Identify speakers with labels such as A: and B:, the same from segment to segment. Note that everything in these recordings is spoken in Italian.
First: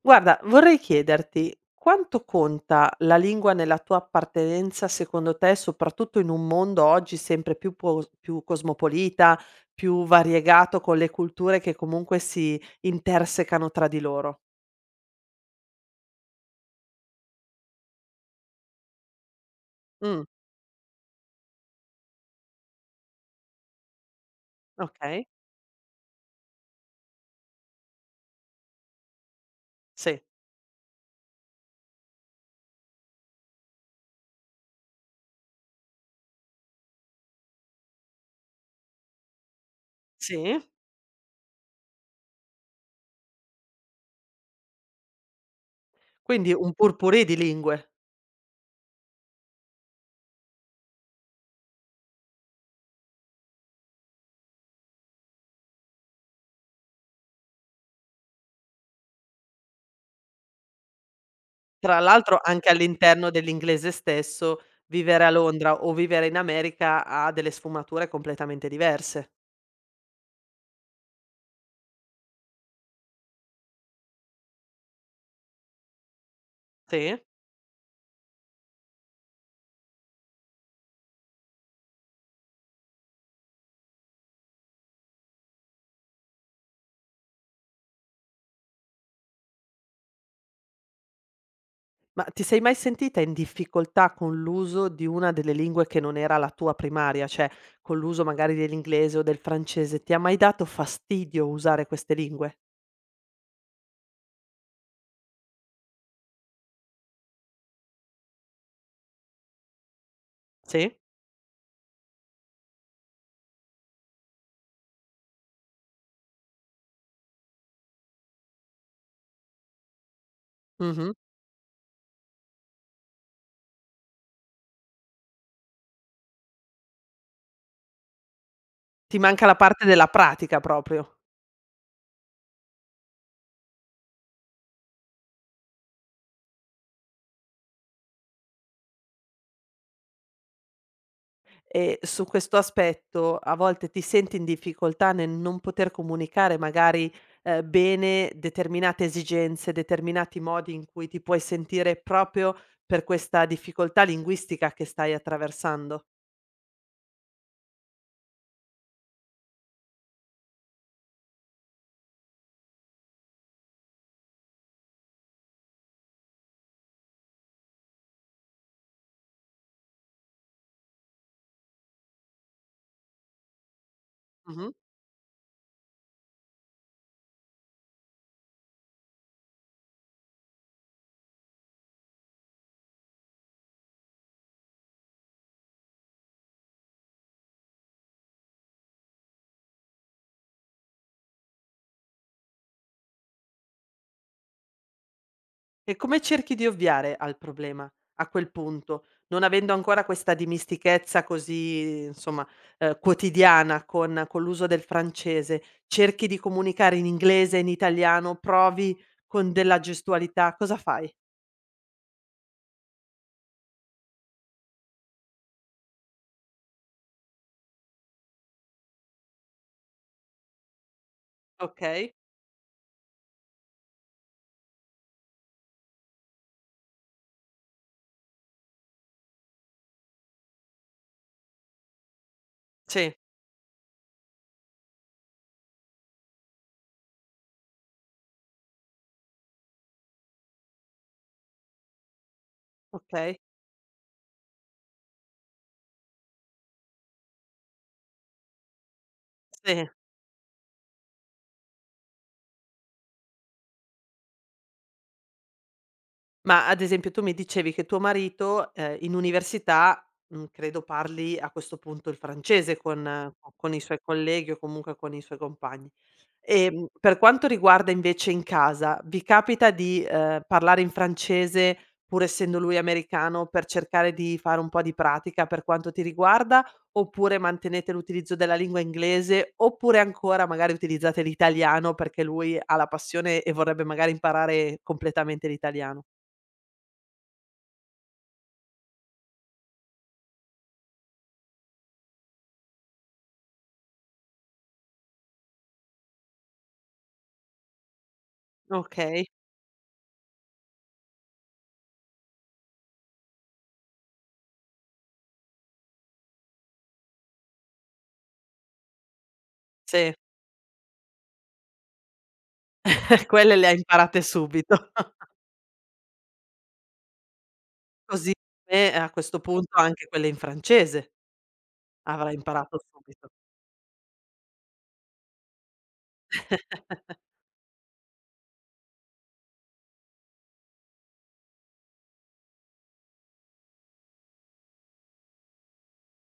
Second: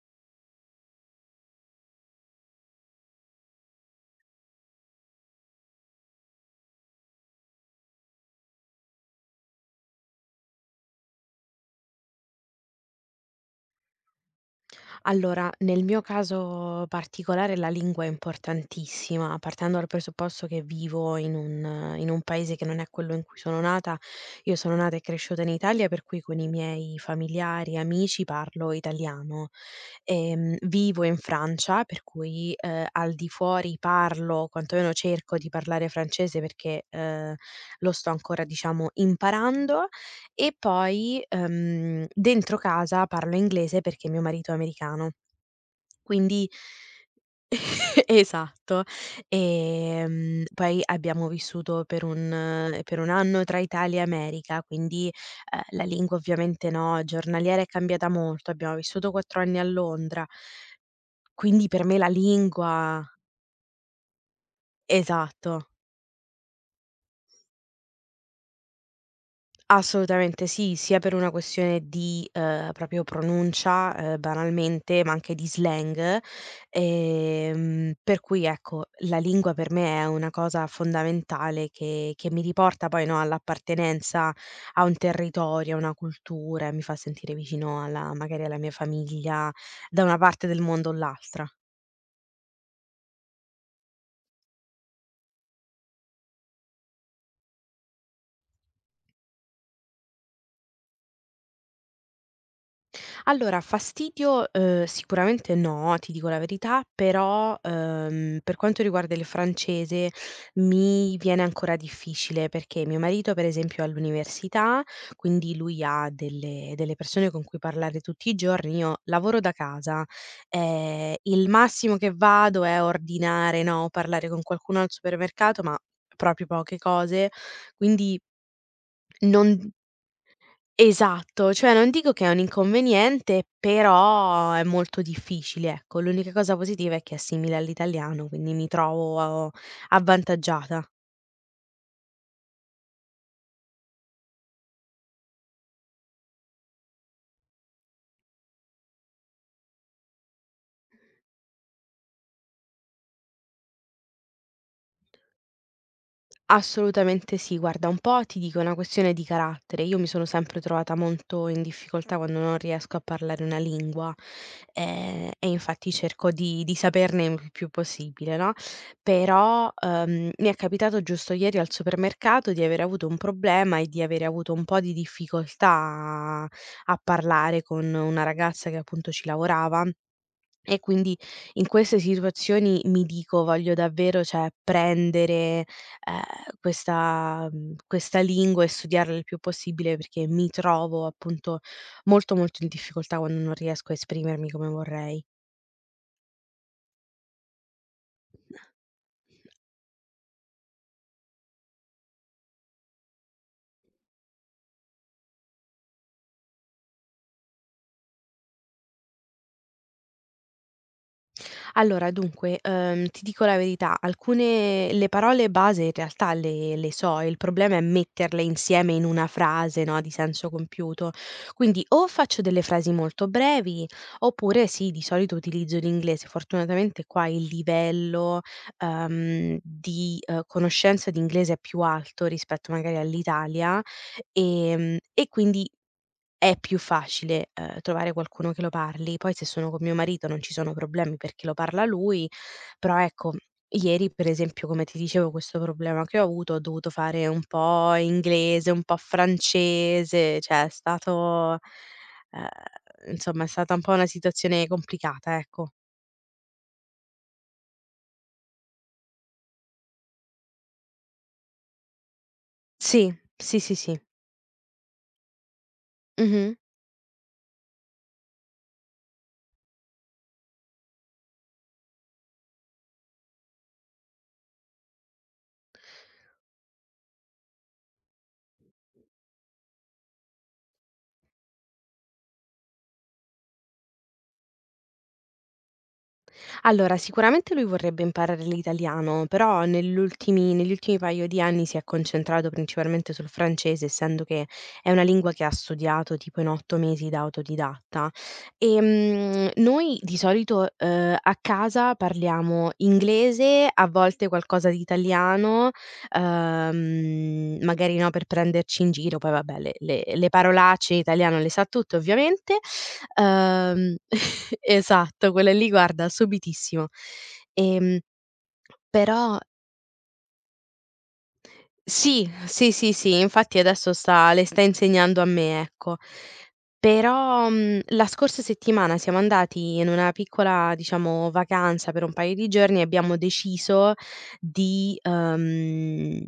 A: Guarda, vorrei chiederti quanto conta la lingua nella tua appartenenza secondo te, soprattutto in un mondo oggi sempre più pos più cosmopolita, più variegato, con le culture che comunque si intersecano tra di loro?
B: Allora, nel mio caso particolare la lingua è importantissima, partendo dal
A: Mh,
B: presupposto che vivo in un paese che non è quello in cui sono nata. Io sono nata e
A: okay.
B: cresciuta in Italia, per cui con i miei familiari, amici parlo italiano.
A: Sì.
B: Vivo in Francia, per cui, al di fuori parlo, quantomeno cerco di parlare francese perché, lo sto ancora, diciamo, imparando e
A: Sì.
B: poi, dentro casa parlo inglese perché mio marito è americano. Quindi
A: Quindi un pot-pourri di lingue.
B: esatto. Poi abbiamo vissuto per un per 1 anno tra Italia e America, quindi, la lingua ovviamente, no, giornaliera è cambiata molto. Abbiamo vissuto 4 anni a Londra, quindi per me
A: Tra
B: la
A: l'altro anche
B: lingua.
A: all'interno dell'inglese stesso, vivere a
B: Esatto.
A: Londra o vivere in America ha delle sfumature completamente diverse.
B: Assolutamente sì, sia per una questione di, proprio pronuncia, banalmente, ma anche di slang,
A: Sì.
B: per cui ecco, la lingua per me è una cosa fondamentale che mi riporta poi, no, all'appartenenza a un territorio, a una cultura e mi fa sentire vicino alla magari alla mia famiglia, da una parte del mondo o l'altra.
A: Ma ti sei mai sentita in difficoltà con l'uso di una delle lingue che non era la tua primaria? Cioè, con l'uso magari dell'inglese o del francese, ti ha mai dato fastidio usare queste lingue?
B: Allora, fastidio, sicuramente no, ti dico la verità, però, per quanto riguarda il francese
A: Sì?
B: mi viene ancora difficile, perché mio marito per esempio è all'università, quindi lui ha delle persone con cui parlare tutti i giorni, io lavoro da casa,
A: Mh-mh.
B: il massimo che vado è ordinare, no, parlare con qualcuno al supermercato, ma proprio poche cose, quindi
A: Ti manca
B: non.
A: la parte della pratica proprio.
B: Esatto, cioè non dico che è un inconveniente, però è molto difficile, ecco. L'unica cosa positiva è che è simile all'italiano, quindi mi trovo avvantaggiata.
A: E su questo aspetto a volte ti senti in difficoltà nel non poter comunicare magari, bene determinate esigenze, determinati modi in cui ti puoi sentire proprio per questa difficoltà linguistica che stai attraversando?
B: Assolutamente sì. Guarda, un po' ti dico, è una questione di carattere. Io mi sono sempre trovata molto in difficoltà quando non riesco a parlare una lingua, e infatti cerco di saperne il più possibile, no, però, mi è capitato giusto ieri al supermercato di avere avuto un problema e di avere avuto un
A: Mh-mh.
B: po' di difficoltà a a parlare con una ragazza che appunto ci lavorava. E quindi in queste situazioni mi dico: "Voglio davvero, cioè, prendere, ehm, questa lingua e studiarla il più possibile", perché mi trovo appunto molto, molto in difficoltà quando non riesco a esprimermi come vorrei.
A: E come cerchi di ovviare al problema a quel punto? Non avendo ancora questa dimistichezza così, insomma, quotidiana con l'uso del francese, cerchi di comunicare in inglese, in italiano, provi con della gestualità, cosa fai?
B: Allora dunque, ti dico la verità, alcune le parole base in realtà le so, il problema è metterle insieme in una frase, no, di senso compiuto. Quindi o
A: Okay,
B: faccio delle frasi molto brevi, oppure sì, di solito utilizzo l'inglese. Fortunatamente qua il livello, di, conoscenza di inglese è più alto rispetto magari
A: sì,
B: all'Italia, e quindi è più facile, trovare qualcuno che lo parli. Poi se sono con mio marito non ci sono problemi perché lo parla lui, però ecco,
A: okay,
B: ieri per esempio, come ti dicevo, questo problema che ho avuto, ho dovuto fare un po' inglese, un po'
A: sì.
B: francese, cioè è stato ehm, insomma è stata un po' una situazione complicata, ecco.
A: Ma ad esempio tu mi dicevi che tuo marito, in università, mhmm, credo parli a questo punto il francese
B: Sì,
A: con co
B: sì,
A: con
B: sì,
A: i suoi
B: sì.
A: colleghi o comunque con i suoi compagni.
B: Mh-mh.
A: Per quanto riguarda invece in casa, vi capita di, parlare in francese, pur essendo lui americano, per cercare di fare un po' di pratica per quanto ti riguarda, oppure mantenete l'utilizzo della lingua inglese, oppure ancora magari utilizzate l'italiano perché lui ha la passione e vorrebbe magari imparare completamente l'italiano?
B: Allora, sicuramente lui vorrebbe imparare l'italiano, però negli ultimi paio di anni si è concentrato principalmente sul francese, essendo che è una lingua che ha studiato tipo in 8 mesi da autodidatta.
A: Okay,
B: Noi di solito, a casa parliamo inglese, a volte qualcosa di italiano, magari, no, per prenderci in giro, poi vabbè le le
A: sì,
B: le parolacce, in italiano le sa tutte ovviamente.
A: quelle le ha
B: Ehm,
A: imparate subito.
B: esatto, quella lì guarda subitissimo. Ehm,
A: Così, e a
B: però
A: questo punto anche quelle in francese
B: sì,
A: avrai
B: sì,
A: imparato
B: sì, sì,
A: subito.
B: infatti adesso sta le sta insegnando a me, ecco. Però, la scorsa settimana siamo andati in una piccola, diciamo, vacanza per un paio di giorni e abbiamo deciso di,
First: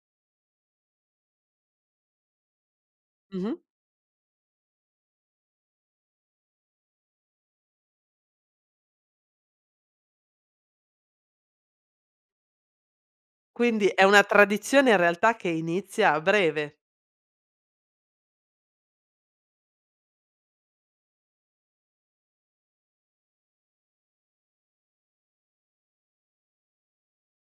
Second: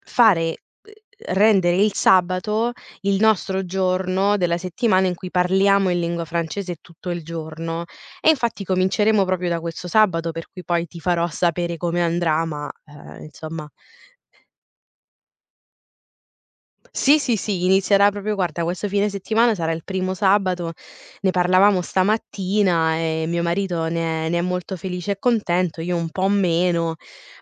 B: fare uhm, rendere il sabato il
A: Mh-mh.
B: nostro giorno della settimana in cui parliamo in lingua francese tutto il giorno. E infatti cominceremo proprio da questo sabato, per cui poi ti farò sapere come andrà, ma, insomma
A: Quindi è una tradizione in realtà che inizia a breve,
B: sì, sì, sì, inizierà proprio guarda questo fine settimana sarà il primo sabato, ne parlavamo stamattina e mio marito ne è molto felice e contento, io un po' meno,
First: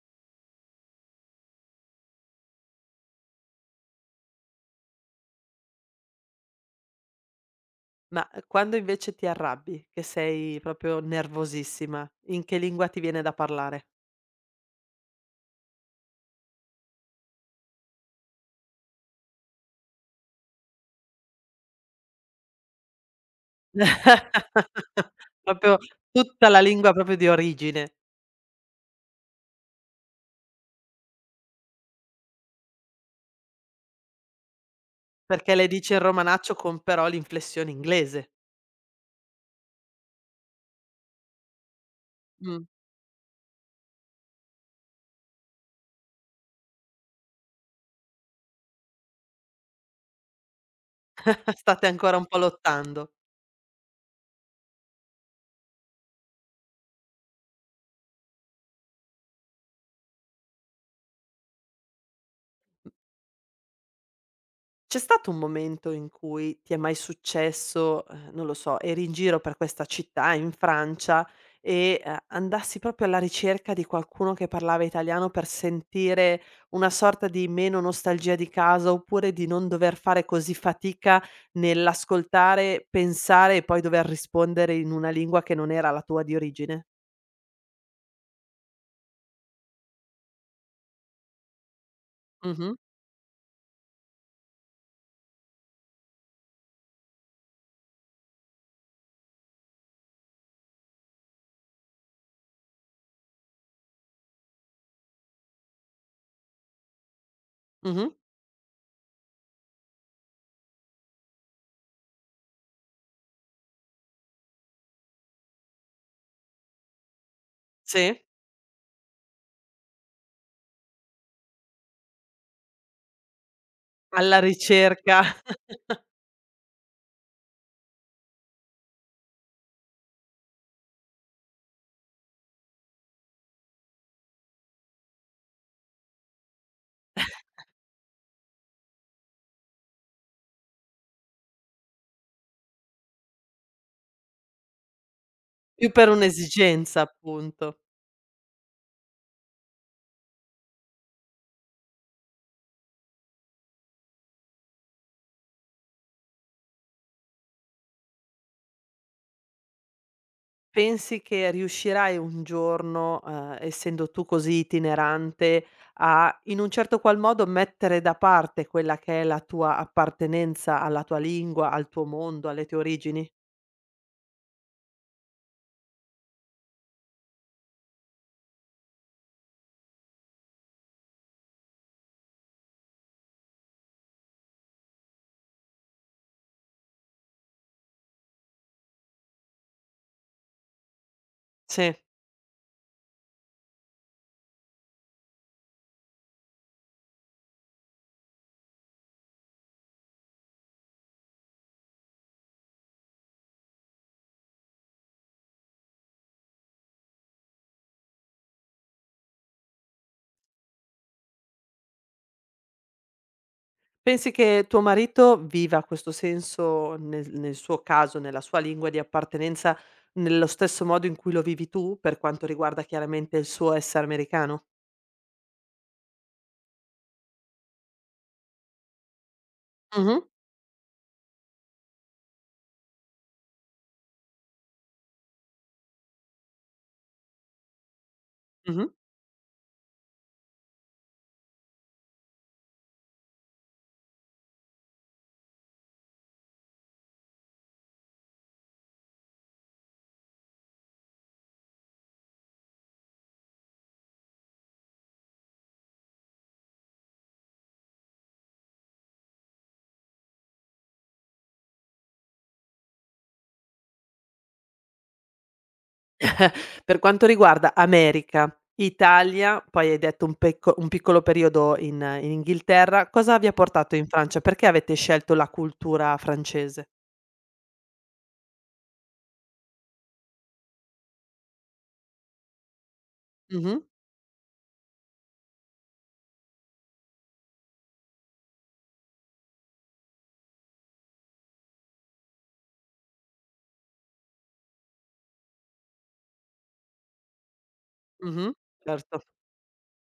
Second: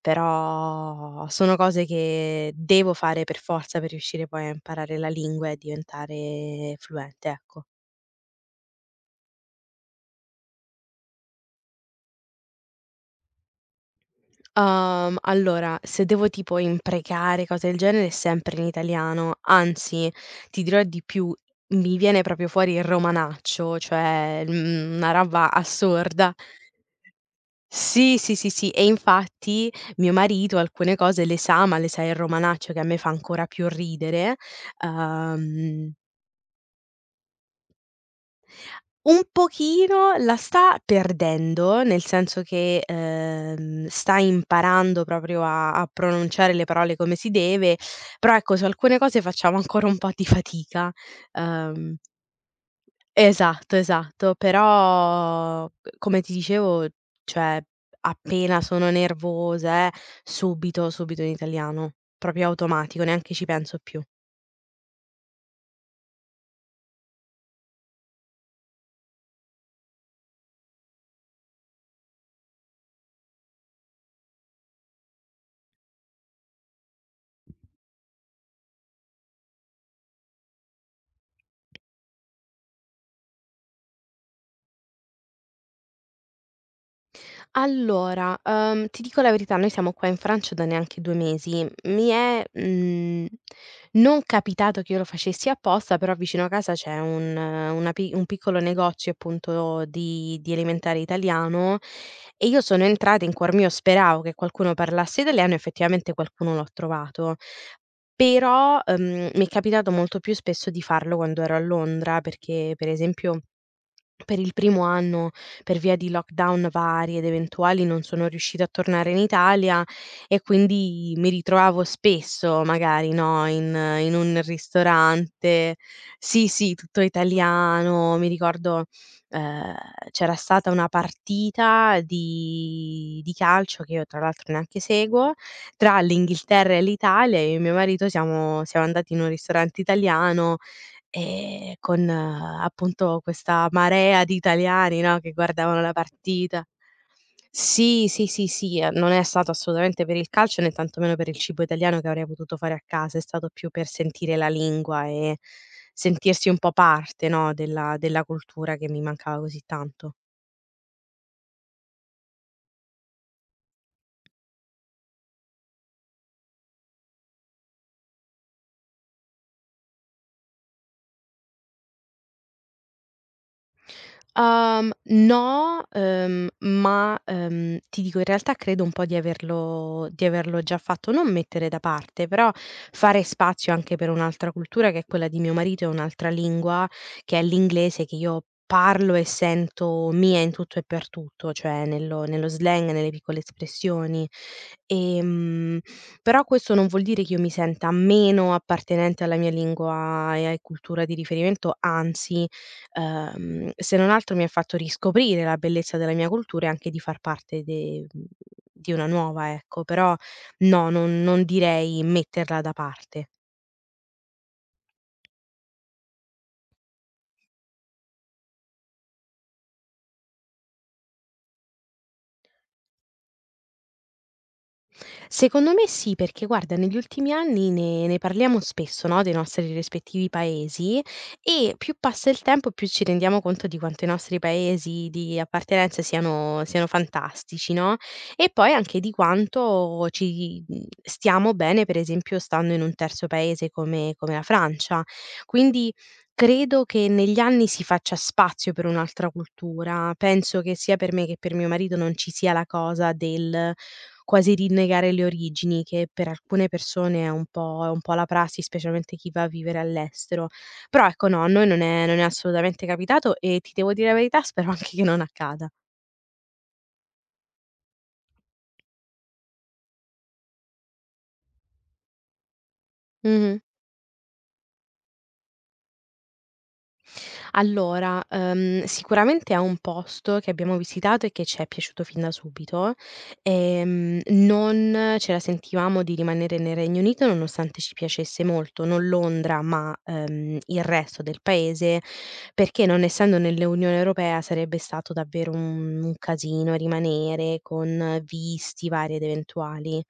B: però sono cose che devo fare per forza per riuscire poi a imparare la lingua e diventare fluente, ecco.
A: ma quando invece ti arrabbi, che sei proprio nervosissima, in che lingua ti viene da parlare?
B: Allora, se devo tipo imprecare, cose del genere, sempre in italiano, anzi, ti dirò di più, mi viene proprio fuori il romanaccio, cioè, una roba
A: Proprio
B: assurda.
A: tutta la lingua proprio di origine,
B: Sì, sì, sì, sì, e infatti mio marito alcune cose le sa, ma le sa in romanaccio che a me fa ancora più ridere.
A: perché le
B: uhm
A: dici in romanaccio con però l'inflessione inglese.
B: Un pochino la sta perdendo, nel senso
A: Mh.
B: che, sta imparando proprio a pronunciare le parole come si deve, però ecco, su alcune cose facciamo ancora un po' di fatica.
A: State
B: Ehm
A: ancora un po' lottando.
B: esatto esatto, però come ti dicevo, cioè appena sono nervosa, subito, subito in italiano, proprio automatico, neanche ci penso più.
A: C'è stato un momento in cui ti è mai successo, non lo so, eri in giro per questa città in Francia e, andassi proprio alla ricerca di qualcuno che parlava italiano per sentire una sorta di meno nostalgia di casa, oppure di non dover fare così fatica nell'ascoltare, pensare e poi dover rispondere in una lingua che non era la tua di origine?
B: Allora, ti dico la verità, noi siamo qua in Francia da neanche 2 mesi. Mi è,
A: Mh-mh,
B: non capitato che io lo facessi apposta, però vicino a casa c'è un una pi un piccolo negozio appunto di elementare italiano e io sono entrata, in cuor mio speravo che qualcuno parlasse italiano, effettivamente qualcuno l'ho trovato.
A: mh-mh,
B: Però, mi è capitato molto più spesso di farlo quando ero a Londra perché, per esempio per il primo anno, per via di lockdown vari ed eventuali, non
A: sì,
B: sono riuscita a tornare in Italia e quindi mi ritrovavo spesso magari, no, in
A: alla
B: un
A: ricerca
B: ristorante. Sì, sì, tutto italiano. Mi ricordo, ehm, c'era stata una partita di calcio, che io tra l'altro neanche seguo, tra l'Inghilterra e l'Italia e io e mio marito siamo andati in un ristorante italiano. Con appunto questa marea di italiani, no, che guardavano
A: più
B: la
A: per
B: partita.
A: un'esigenza appunto.
B: Sì, sì, sì, sì, non è stato assolutamente per il calcio, né tantomeno per il cibo italiano che avrei potuto fare a casa, è stato più per sentire la lingua e sentirsi un po' parte, no, della cultura che mi mancava così tanto.
A: Pensi che riuscirai un giorno, essendo tu così itinerante, a in un certo qual modo mettere da parte quella che è la tua appartenenza alla tua lingua, al tuo mondo, alle tue origini?
B: No, ma, ti dico in realtà credo un po' di averlo già fatto, non mettere da parte, però fare spazio anche per un'altra cultura che è quella di mio marito e un'altra lingua che è l'inglese, che io parlo e sento mia in tutto e per tutto, cioè
A: Sì.
B: nello slang, nelle piccole espressioni. Ehm, Però questo non vuol dire che io mi senta meno appartenente alla mia lingua e ai cultura di riferimento, anzi. Se non altro mi ha fatto riscoprire la bellezza della mia cultura e anche di far parte di una nuova, ecco, però no, non direi metterla da parte.
A: Pensi che tuo marito viva questo senso nel suo caso, nella sua lingua di appartenenza, nello stesso modo in cui lo vivi tu, per quanto riguarda chiaramente il suo essere americano?
B: Secondo me sì, perché guarda negli ultimi anni ne parliamo spesso, no, dei nostri
A: Mh-mh.
B: rispettivi paesi e più passa il tempo, più ci rendiamo conto di quanto i nostri paesi di appartenenza siano fantastici, no, e poi
A: Mh-mh.
B: anche di quanto ci stiamo bene, per esempio, stando in un terzo paese come la Francia. Quindi credo che negli anni si faccia spazio per un'altra cultura. Penso che sia per me che per mio marito non ci sia la cosa del quasi rinnegare le origini, che per alcune persone è un po' la prassi, specialmente chi va a vivere all'estero. Però ecco no, a noi non è assolutamente capitato e ti devo dire la verità, spero anche che non accada.
A: Per quanto riguarda America, Italia, poi hai detto un piccolo periodo in Inghilterra, cosa vi ha
B: Mh-mh.
A: portato in Francia? Perché avete scelto la cultura francese?
B: Allora, sicuramente è un posto che abbiamo visitato e che ci è piaciuto fin da subito.
A: Mh-mh,
B: Non ce la sentivamo di rimanere nel Regno Unito nonostante ci piacesse molto, non Londra, ma, il resto del paese, perché non essendo nell'Unione Europea sarebbe stato davvero un casino rimanere con
A: mh-mh,
B: visti vari
A: certo.
B: ed eventuali.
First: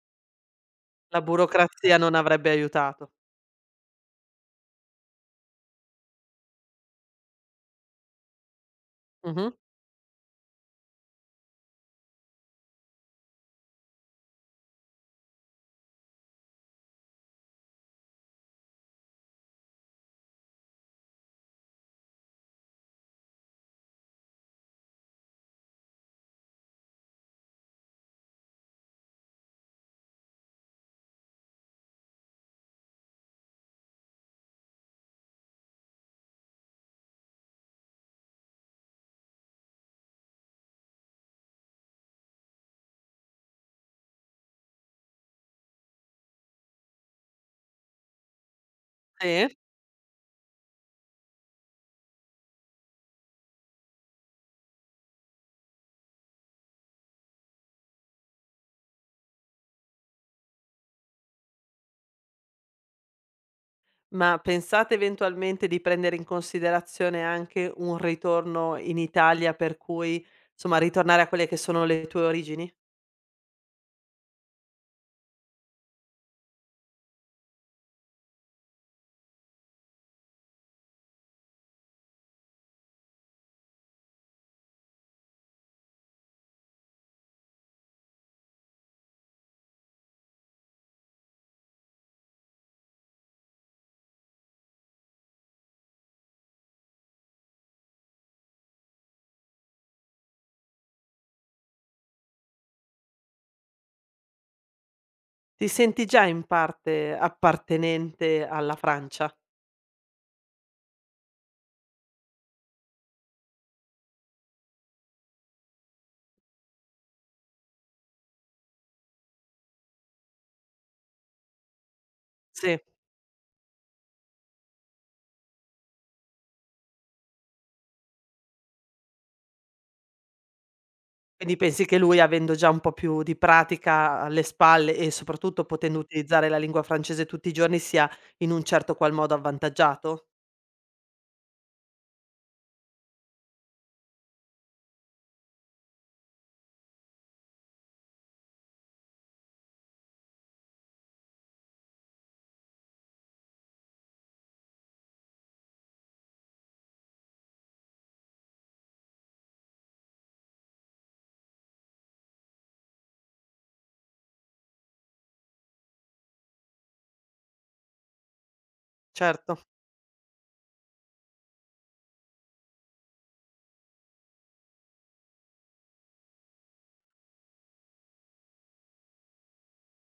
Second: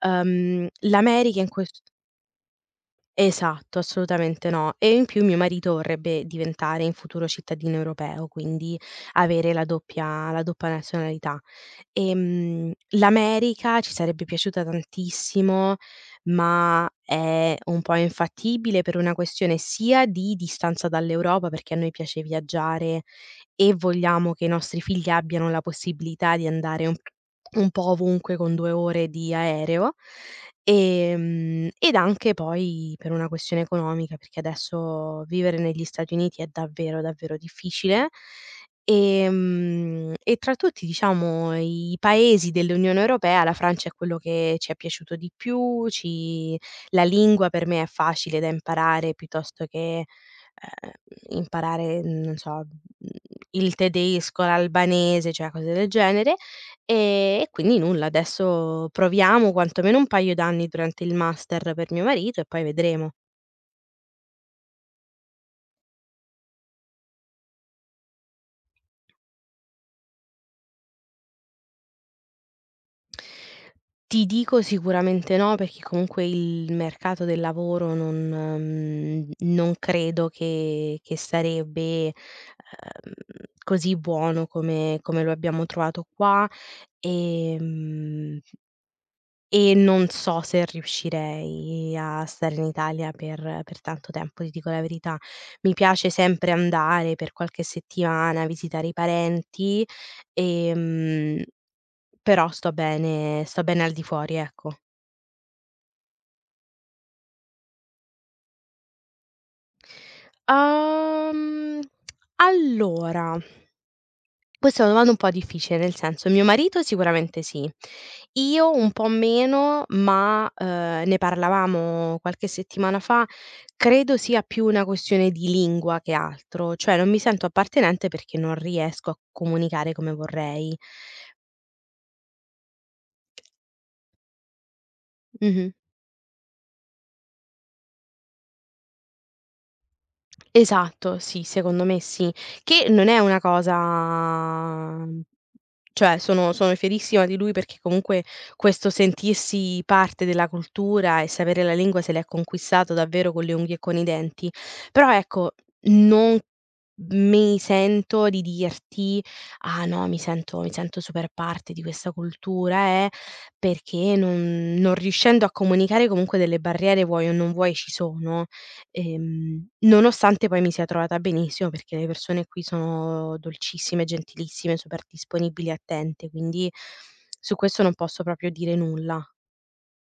A: La
B: L'America in ques.
A: burocrazia non avrebbe aiutato.
B: Esatto, assolutamente no. E in più mio marito vorrebbe diventare in futuro cittadino europeo, quindi
A: Mh-mh,
B: avere la doppia nazionalità. L'America ci sarebbe piaciuta tantissimo, ma è un po' infattibile per una questione sia di distanza dall'Europa, perché a noi piace viaggiare e vogliamo che i nostri figli abbiano la possibilità di andare un po' ovunque con 2 ore di aereo. Ed anche poi per una questione economica, perché adesso vivere negli Stati Uniti è davvero, davvero difficile. E tra tutti, diciamo, i paesi dell'Unione Europea, la Francia è quello che ci è piaciuto di più, ci la lingua per me è facile da imparare
A: sì.
B: piuttosto che, ehm, imparare, non so, mhmm, il tedesco, l'albanese, cioè cose del genere. E quindi nulla, adesso proviamo quantomeno un paio d'anni durante il master per mio marito e poi vedremo.
A: Ma pensate eventualmente di prendere in considerazione anche un ritorno in Italia, per cui, insomma, ritornare a quelle che sono le tue origini?
B: Ti dico sicuramente no, perché comunque il mercato del lavoro non credo che sarebbe, così buono come lo abbiamo trovato qua. ehm E non so se riuscirei a stare in Italia per tanto tempo, ti dico la verità. Mi piace sempre andare per qualche settimana, a visitare i parenti, ehm, però sto bene al di fuori, ecco.
A: Ti senti già in parte appartenente alla Francia?
B: Uhm, allora, questa è una domanda un po' difficile, nel senso mio marito sicuramente sì. Io un po' meno, ma, ne parlavamo qualche
A: Sì.
B: settimana fa, credo sia più una questione di lingua che altro, cioè non mi sento appartenente perché non riesco a comunicare come vorrei.
A: Quindi pensi che lui, avendo già un po' più di pratica alle spalle e soprattutto
B: Mh-mh.
A: potendo utilizzare la lingua francese tutti i giorni, sia in un certo qual modo avvantaggiato?
B: Esatto, sì, secondo me sì. Che non è una cosa cioè sono fierissima di lui perché comunque questo sentirsi parte della cultura e sapere la lingua se l'è conquistato davvero con le unghie e con i denti. Però ecco, non mi sento di dirti: "Ah no, mi sento super parte di questa cultura, perché non riuscendo a comunicare comunque delle barriere, vuoi o non vuoi, ci sono.
A: Certo.
B: Nonostante poi mi sia trovata benissimo, perché le persone qui sono dolcissime, gentilissime, super disponibili e attente, quindi su questo non posso proprio dire nulla.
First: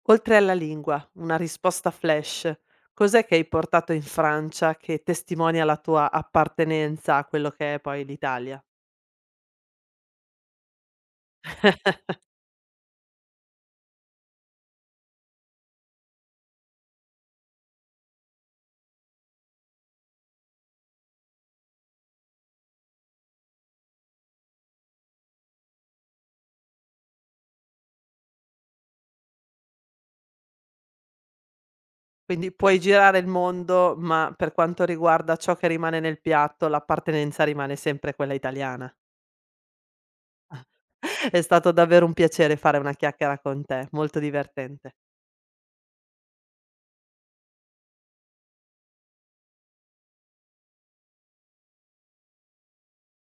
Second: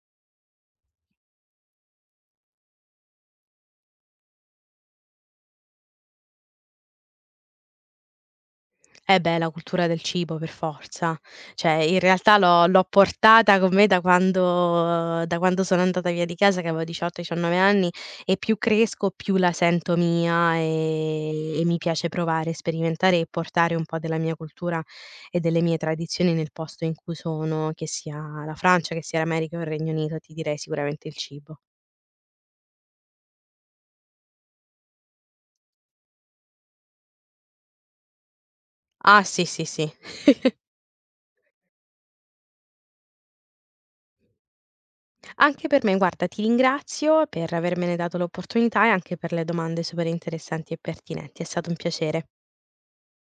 A: Oltre alla lingua, una risposta flash, cos'è che hai portato in Francia che testimonia la tua appartenenza a quello che è poi l'Italia?
B: Eh beh, la cultura del cibo per forza. Cioè in realtà l'ho portata con me da quando sono andata via di casa che avevo 18, 19 anni e più cresco più la sento mia, e mi piace provare, sperimentare e portare un po' della mia cultura e delle mie tradizioni nel posto in cui sono, che sia la Francia, che sia l'America o il Regno Unito, ti direi sicuramente il cibo.
A: Quindi puoi girare il mondo, ma per quanto riguarda ciò che rimane nel piatto, l'appartenenza rimane sempre quella italiana.
B: Ah sì, sì, sì.
A: È stato davvero un piacere fare una chiacchiera con te, molto divertente.
B: Anche per me, guarda, ti ringrazio per avermene dato l'opportunità e anche per le domande super interessanti e pertinenti. È stato un piacere.